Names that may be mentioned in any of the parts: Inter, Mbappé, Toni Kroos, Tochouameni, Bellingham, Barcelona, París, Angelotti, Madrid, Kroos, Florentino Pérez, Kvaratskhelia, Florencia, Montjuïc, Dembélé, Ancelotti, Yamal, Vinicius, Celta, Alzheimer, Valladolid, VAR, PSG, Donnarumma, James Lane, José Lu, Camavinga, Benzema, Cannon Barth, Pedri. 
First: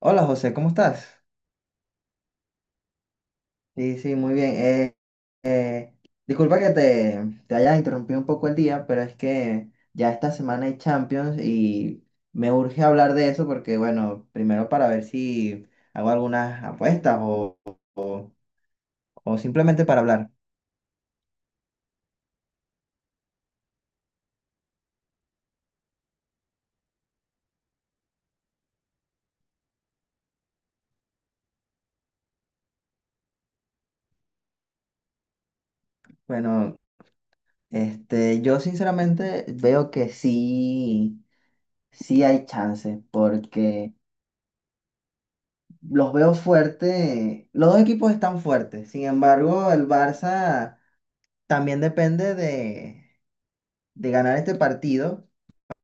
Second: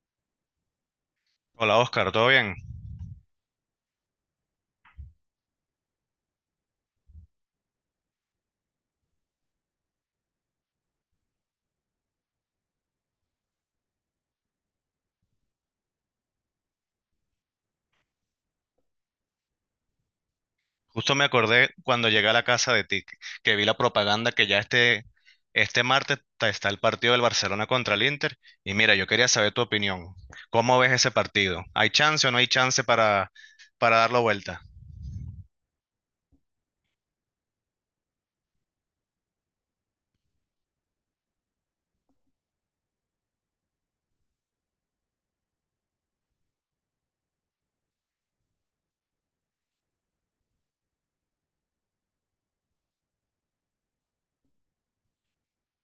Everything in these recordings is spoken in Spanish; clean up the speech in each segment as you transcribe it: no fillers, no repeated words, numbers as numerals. Hola José, ¿cómo estás? Hola Oscar, ¿todo bien? Sí, sí, muy bien. Eh, disculpa que te haya interrumpido un poco el día, pero es que ya esta semana hay Champions y me urge hablar de eso porque, bueno, primero para ver si hago algunas apuestas o- o simplemente para hablar. Justo me acordé cuando llegué a la casa de ti, que vi la propaganda que ya este martes está el partido del Barcelona contra el Inter. Y mira, yo quería saber tu opinión. ¿Cómo ves ese partido? ¿Hay chance o no hay chance para darlo vuelta? Bueno, yo sinceramente veo que sí, sí hay chance porque los veo fuerte, los dos equipos están fuertes, sin embargo, el Barça. También depende de ganar este partido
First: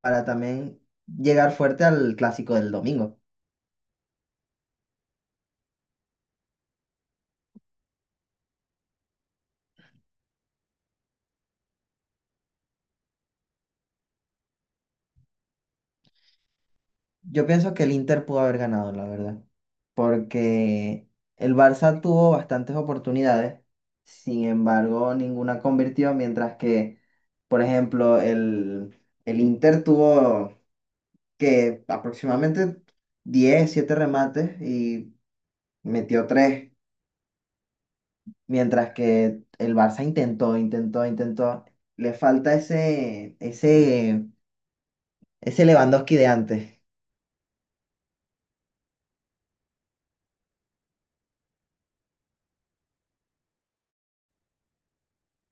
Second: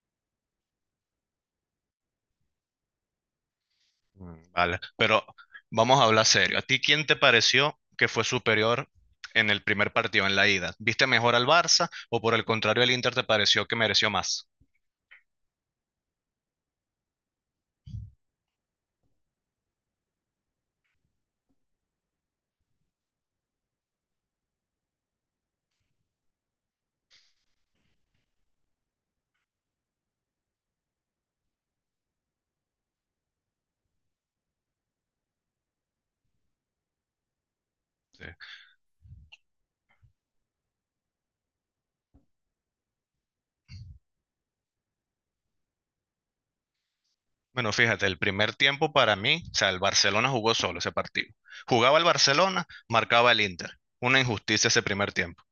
para también llegar fuerte al clásico del domingo. Mm, vale, pero vamos a hablar serio. ¿A ti quién te pareció que fue superior en el primer partido, en la ida? ¿Viste mejor al Barça o por el contrario el Inter te pareció que mereció más? Yo pienso que el Inter pudo haber ganado, la verdad, porque el Barça tuvo bastantes oportunidades, sin embargo, ninguna convirtió, mientras que, por ejemplo, el Inter tuvo que aproximadamente 10 7 remates y metió tres. Sí. Mientras que el Barça intentó, intentó, intentó. Le falta ese Lewandowski de antes. Bueno, fíjate, el primer tiempo para mí, o sea, el Barcelona jugó solo ese partido. Jugaba el Barcelona, marcaba el Inter. Una injusticia ese primer tiempo.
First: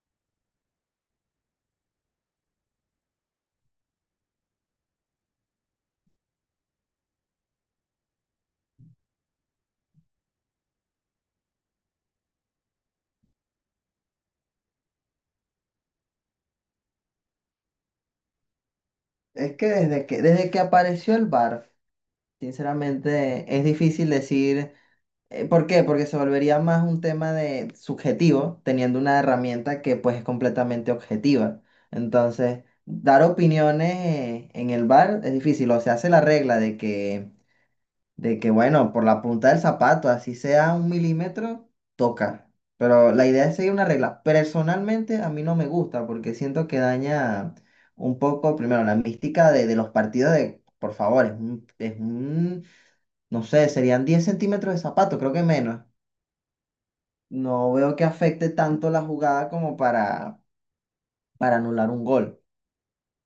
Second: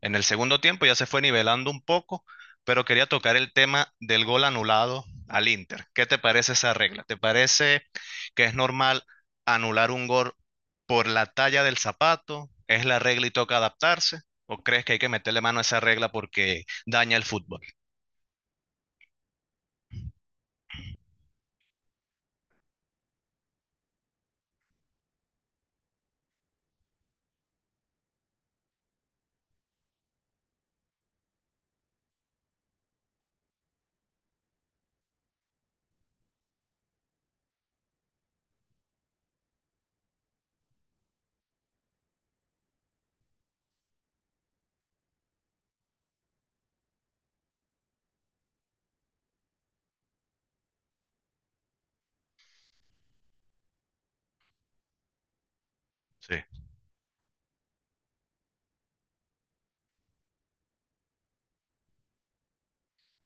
En el segundo tiempo ya se fue nivelando un poco, pero quería tocar el tema del gol anulado al Inter. ¿Qué te parece esa regla? ¿Te parece que es normal anular un gol por la talla del zapato? ¿Es la regla y toca adaptarse? ¿O crees que hay que meterle mano a esa regla porque daña el fútbol? Es que desde que apareció el VAR, sinceramente, es difícil decir. ¿Por qué? Porque se volvería más un tema de subjetivo, teniendo una herramienta que pues es completamente objetiva. Entonces, dar opiniones en el VAR es difícil. O se hace la regla de que bueno, por la punta del zapato, así sea un milímetro, toca. Pero la idea es seguir una regla. Personalmente a mí no me gusta porque siento que daña un poco, primero, la mística de los partidos de, por favor, no sé, serían 10 centímetros de zapato, creo que menos. Sí. No veo que afecte tanto la jugada como para anular un gol.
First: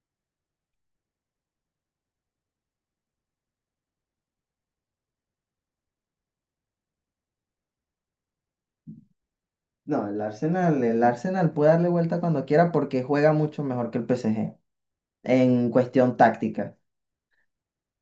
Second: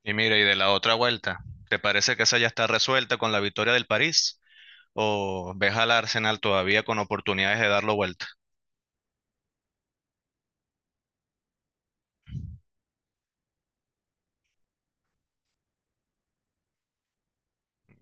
Y mira, y de la otra vuelta, ¿te parece que esa ya está resuelta con la victoria del París? ¿O ves al Arsenal todavía con oportunidades de darlo vuelta? No, el Arsenal puede darle vuelta cuando quiera porque juega mucho mejor que el PSG en cuestión táctica.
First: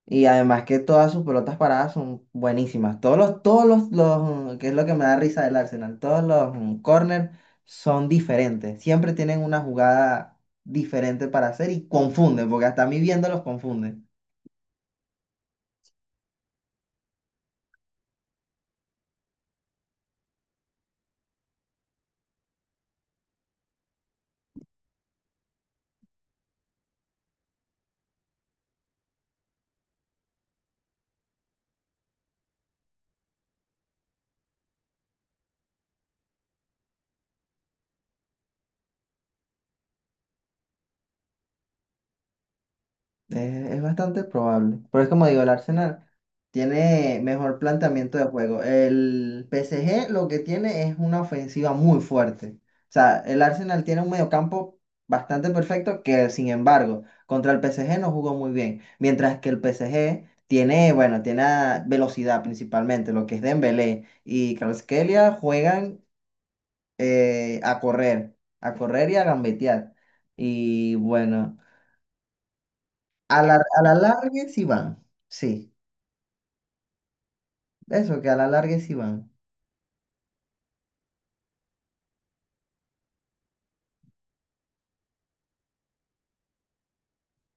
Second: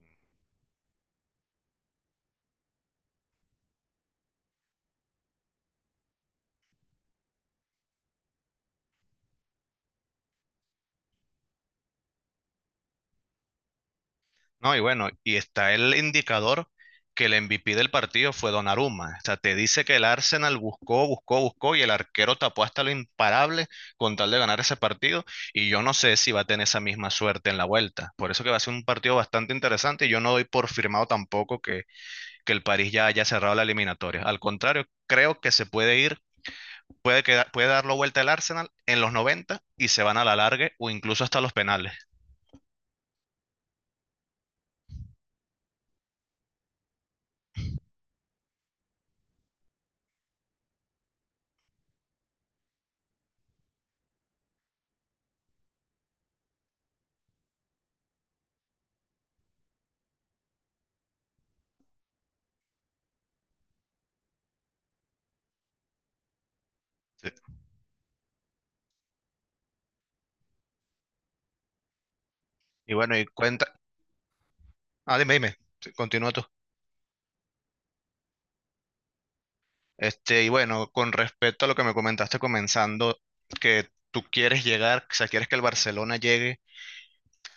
Y además que todas sus pelotas paradas son buenísimas. Todos los, mm, que es lo que me da risa del Arsenal, todos los corners son diferentes. Siempre tienen una jugada diferente para hacer y confunden, porque hasta a mí viéndolos confunden. No, y bueno, y está el indicador que el MVP del partido fue Donnarumma. O sea, te dice que el Arsenal buscó, buscó, buscó y el arquero tapó hasta lo imparable con tal de ganar ese partido. Y yo no sé si va a tener esa misma suerte en la vuelta. Por eso que va a ser un partido bastante interesante y yo no doy por firmado tampoco que el París ya haya cerrado la eliminatoria. Al contrario, creo que se puede ir puede, quedar, puede darlo vuelta el Arsenal en los 90 y se van a la larga o incluso hasta los penales. Es, es bastante probable. Pero es como digo, el Arsenal tiene mejor planteamiento de juego. El PSG lo que tiene es una ofensiva muy fuerte. O sea, el Arsenal tiene un mediocampo bastante perfecto que, sin embargo, contra el PSG no jugó muy bien. Mientras que el PSG tiene, bueno, velocidad principalmente. Lo que es Dembélé y Kvaratskhelia juegan Sí. A correr y a gambetear. Y bueno. Y bueno, y A la, cuenta. a la larga sí van, Ah, dime, sí, dime. Sí, continúa tú. eso, que a la larga sí van. Y bueno, con respecto a lo que me comentaste comenzando, que tú quieres llegar, o sea, quieres que el Barcelona llegue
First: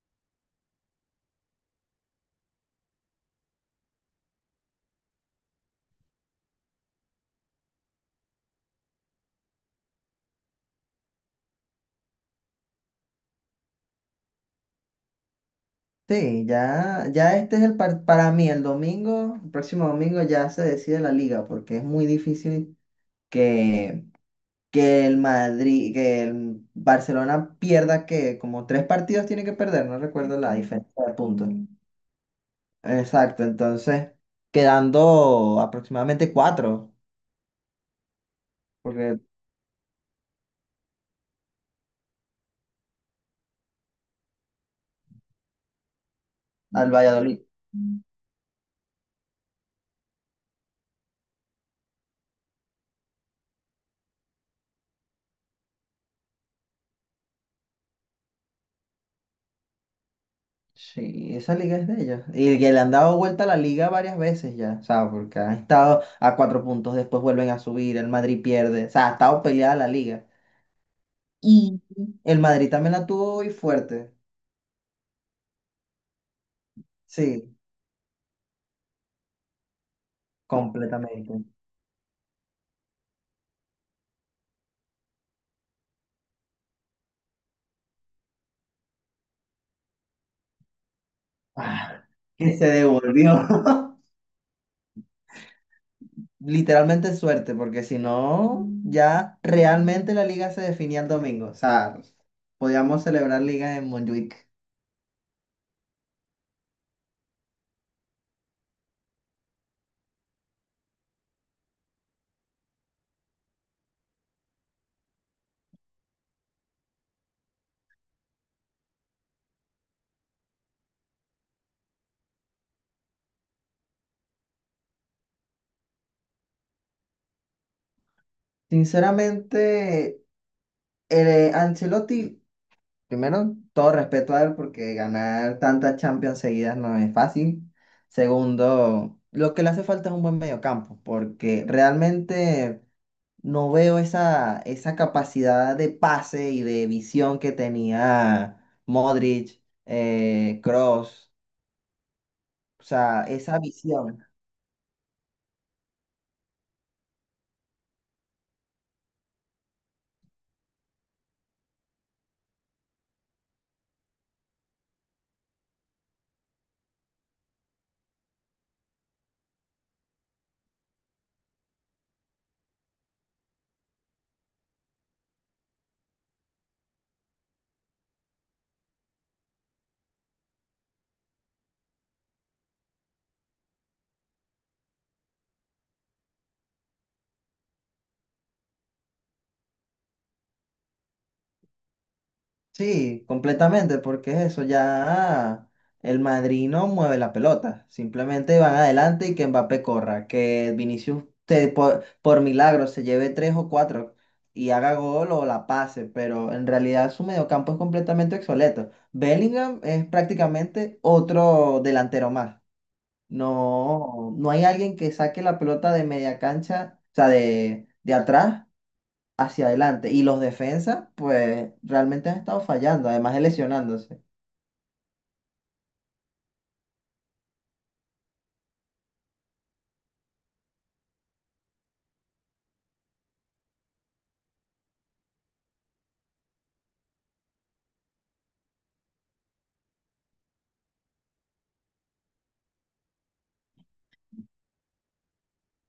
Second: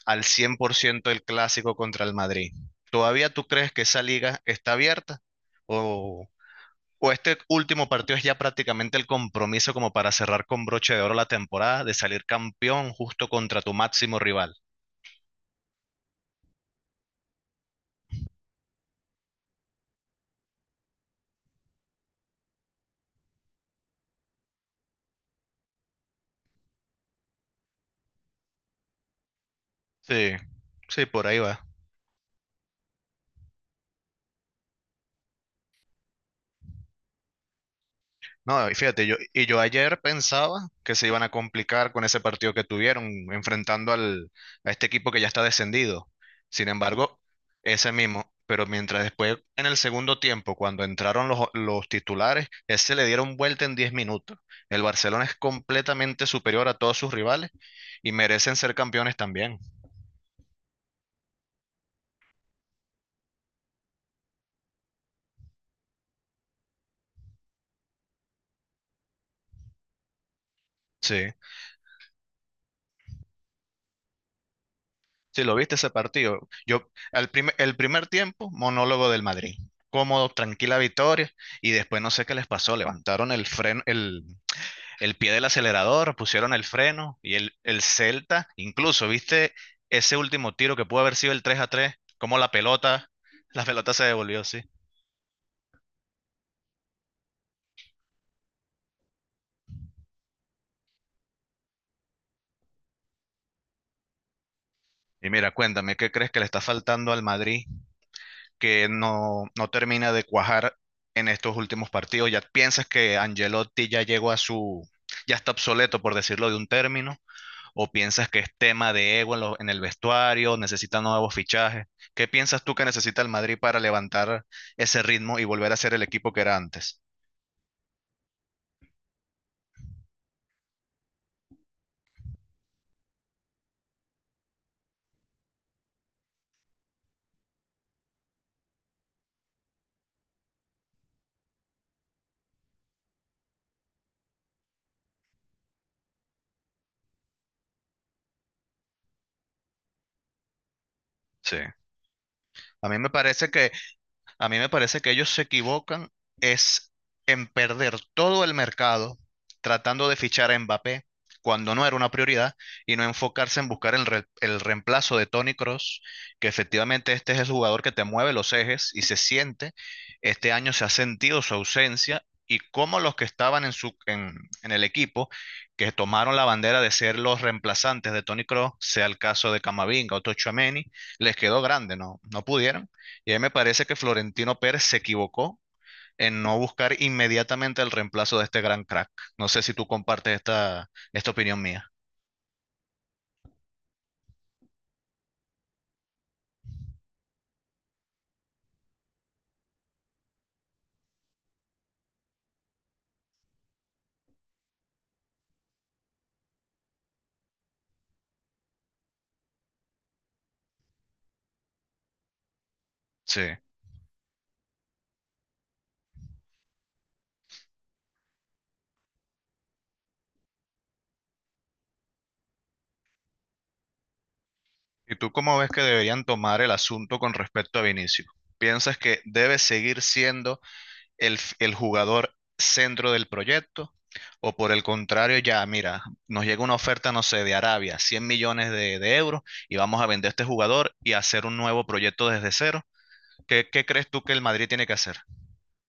al 100% del clásico contra el Madrid. ¿Todavía tú crees que esa liga está abierta? ¿O, o este último partido es ya prácticamente el compromiso como para cerrar con broche de oro la temporada de salir campeón justo contra tu máximo rival? Sí, ya, ya para mí el domingo, el próximo domingo ya se decide la liga, porque es muy difícil que, que el Madrid, que el Barcelona pierda que como tres partidos tiene que perder, no Sí, recuerdo la diferencia sí, de por ahí puntos. Mm. va. Exacto, entonces quedando aproximadamente cuatro, No, y fíjate, yo, porque y yo ayer pensaba que se iban a complicar con ese partido que tuvieron, enfrentando a este equipo que ya está descendido. Sin al embargo, Valladolid. ese mismo. Pero mientras después, en el segundo tiempo, cuando entraron los titulares, ese le dieron vuelta en 10 minutos. El Barcelona es completamente superior a todos sus rivales y merecen ser campeones también. Sí, esa liga es de ellos. Y que le han dado vuelta a la liga varias veces ya, o sea, porque han estado a cuatro puntos, después vuelven a subir, el Madrid pierde, o sea, ha estado peleada la liga. Sí. Y el Madrid también la tuvo hoy fuerte, Si lo viste ese partido, yo al primer, sí, el primer tiempo, monólogo del Madrid. Cómodo, tranquila victoria, completamente. y después no sé qué les pasó, levantaron el freno, el pie del acelerador, pusieron el freno, y el Celta, incluso, ¿viste ese último tiro que pudo haber sido el 3-3? Ah, Como la que se pelota, devolvió. la pelota se devolvió, sí. Literalmente suerte, porque si no, ya realmente la liga se definía el domingo, o sea, podíamos celebrar liga en Montjuic. Y mira, cuéntame, ¿qué crees que le está faltando al Madrid que no, no termina de cuajar en estos últimos partidos? ¿Ya piensas que Angelotti ya llegó a su, ya está obsoleto, por decirlo de un término? ¿O piensas que es tema de ego en el vestuario, necesita nuevos fichajes? ¿Qué piensas tú que necesita el Madrid para levantar ese ritmo y volver a ser el equipo que era antes? Sinceramente, Ancelotti. Primero, todo respeto a él porque ganar tantas Champions seguidas no es fácil. Segundo, lo que le hace falta es un buen mediocampo porque realmente no veo esa capacidad de pase y de visión que tenía Modric, Kroos, Sí. o A mí me sea, parece esa que visión. A mí me parece que ellos se equivocan es en perder todo el mercado tratando de fichar a Mbappé cuando no era una prioridad y no enfocarse en buscar el reemplazo de Toni Kroos, que efectivamente este es el jugador que te mueve los ejes y se siente. Este año se ha sentido su ausencia y como los que estaban en el equipo, que tomaron la bandera de ser los reemplazantes de Toni Kroos, sea el caso de Camavinga o Tochouameni, les quedó grande, ¿no? No pudieron y ahí me parece que Florentino Pérez se equivocó en no buscar inmediatamente el reemplazo de este gran crack. No sé si tú compartes esta opinión mía. Sí, completamente, porque es eso, ya el Madrid no mueve la pelota, simplemente van adelante y que Mbappé corra, que Vinicius por milagro se lleve tres o cuatro y haga gol o la pase, pero en realidad su mediocampo es completamente obsoleto. Bellingham es prácticamente otro delantero más. Sí. No, no hay alguien que saque la pelota de media cancha, o sea, de atrás hacia adelante. Y los defensas, pues realmente han estado fallando, además de lesionándose. ¿Y tú cómo ves que deberían tomar el asunto con respecto a Vinicius? ¿Piensas que debe seguir siendo el jugador centro del proyecto? ¿O por el contrario, ya, mira, nos llega una oferta, no sé, de Arabia, 100 millones de euros, y vamos a vender este jugador y hacer un nuevo proyecto desde cero? ¿Qué crees tú que el Madrid tiene que hacer?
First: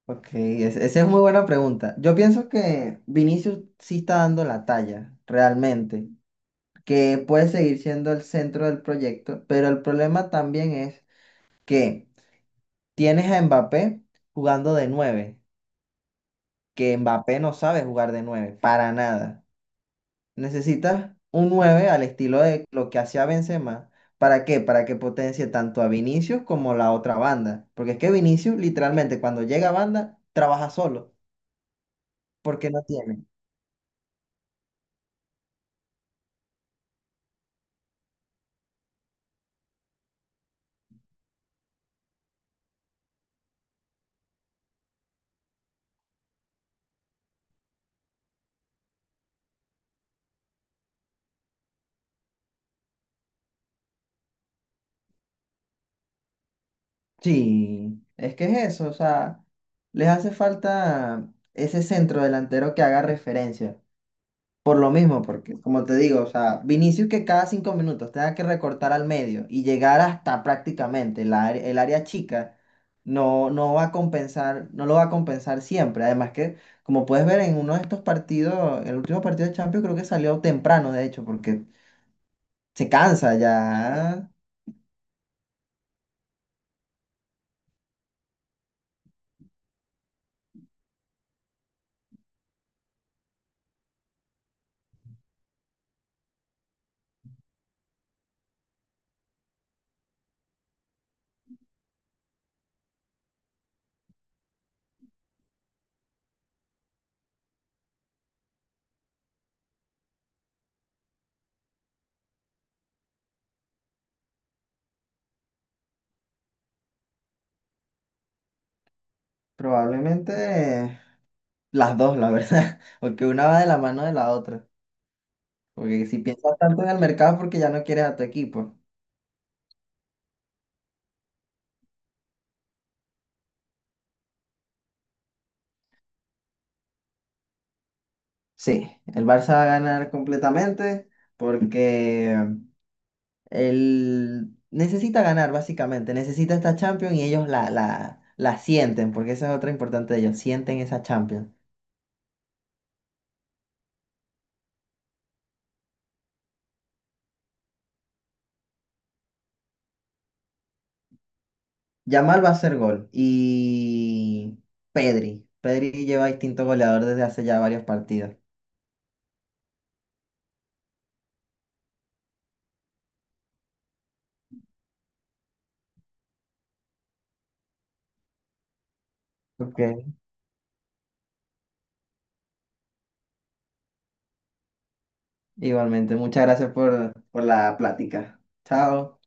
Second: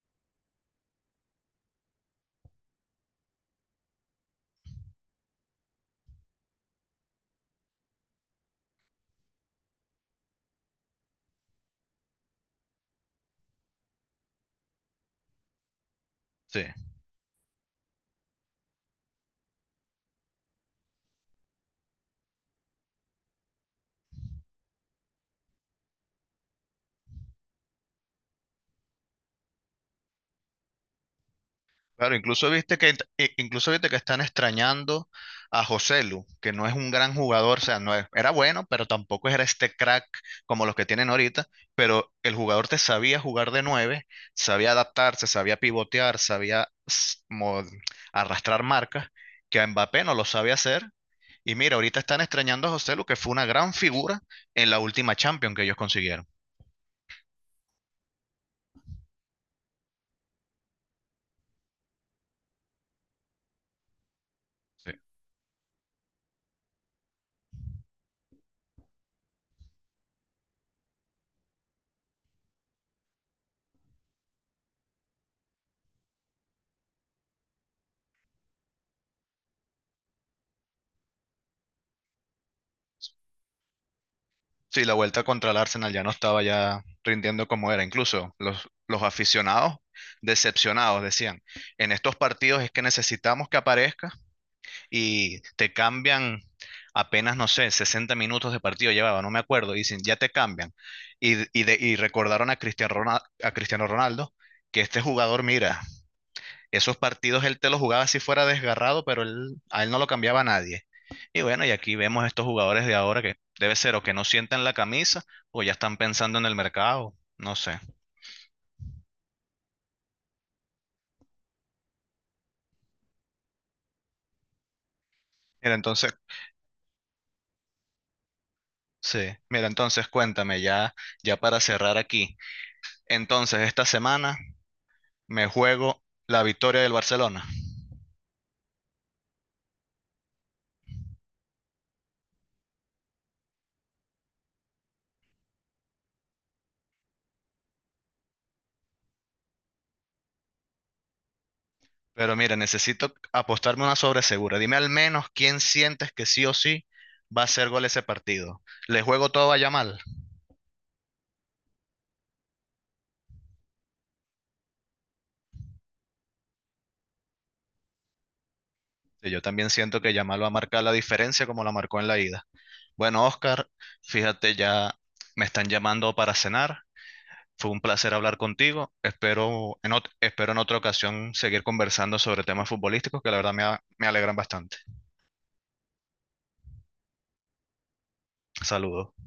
Ok, esa es muy buena pregunta. Yo pienso que Vinicius sí está dando la talla, realmente, que puede seguir siendo el centro del proyecto, pero el problema también es que tienes a Mbappé jugando de nueve, Sí. que Mbappé no sabe jugar de nueve, para nada. Necesitas un 9 al estilo de lo que hacía Benzema. ¿Para qué? Para que potencie tanto a Vinicius como la otra banda. Porque es que Vinicius literalmente cuando llega a banda trabaja solo, Claro, incluso porque viste no que tiene. eh, incluso viste que están extrañando a José Lu, que no es un gran jugador, o sea, no es- era bueno, pero tampoco era este crack como los que tienen ahorita, pero el jugador te sabía jugar de 9, sabía adaptarse, sabía pivotear, sabía arrastrar marcas, que a Mbappé no lo sabe hacer. Y mira, ahorita están extrañando a José Lu, que fue una gran figura en la última Champions que ellos consiguieron. Sí, es que es eso, o sea, les hace falta ese centro delantero que haga referencia. Por lo Sí, mismo, porque como te digo, o sea, Vinicius que cada 5 minutos tenga que recortar al medio y llegar hasta prácticamente el área chica, no, no va a compensar, no lo va a compensar siempre. Además que, como puedes ver en uno de estos partidos, el último partido de Champions creo que salió temprano, de hecho, porque se cansa ya, sí, la vuelta contra el Arsenal ya no estaba ya rindiendo como era. Incluso los aficionados decepcionados decían, en estos partidos es que necesitamos que aparezca y te cambian apenas, no sé, 60 minutos de partido llevaba, no me acuerdo, y dicen, ya te cambian. Y recordaron a Cristiano Ronaldo que este jugador, mira, esos partidos él te los jugaba si fuera desgarrado, pero él, a él no lo cambiaba nadie. Y bueno, y aquí vemos estos jugadores de ahora que debe ser o que no sientan la camisa o ya están pensando en el mercado, no sé. probablemente las dos, la verdad, porque una va de la mano de la otra. Mira, Porque entonces, si piensas tanto en el mercado es porque ya no quieres a tu equipo. sí, mira, entonces cuéntame ya para cerrar aquí. Entonces, esta semana me juego la victoria del Barcelona. Sí, el Barça va a ganar completamente porque él necesita ganar básicamente, necesita esta Champions y ellos la sienten, porque esa es otra importante de ellos, sienten esa Champions. Pero mira, necesito apostarme una sobresegura. Dime al menos quién sientes que sí o sí va a hacer gol ese partido. ¿Le juego todo a Yamal? Yamal va a hacer gol y Pedri, Pedri lleva distinto goleador desde hace ya varios partidos. Sí, yo también siento que Yamal va a marcar la diferencia como la marcó en la ida. Bueno, Oscar, fíjate, ya me están llamando para cenar. Fue un placer hablar contigo. Espero Ok. en, ot- espero en otra ocasión seguir conversando sobre temas futbolísticos que la verdad me alegran bastante. Igualmente, muchas gracias por la plática. Saludos. Chao.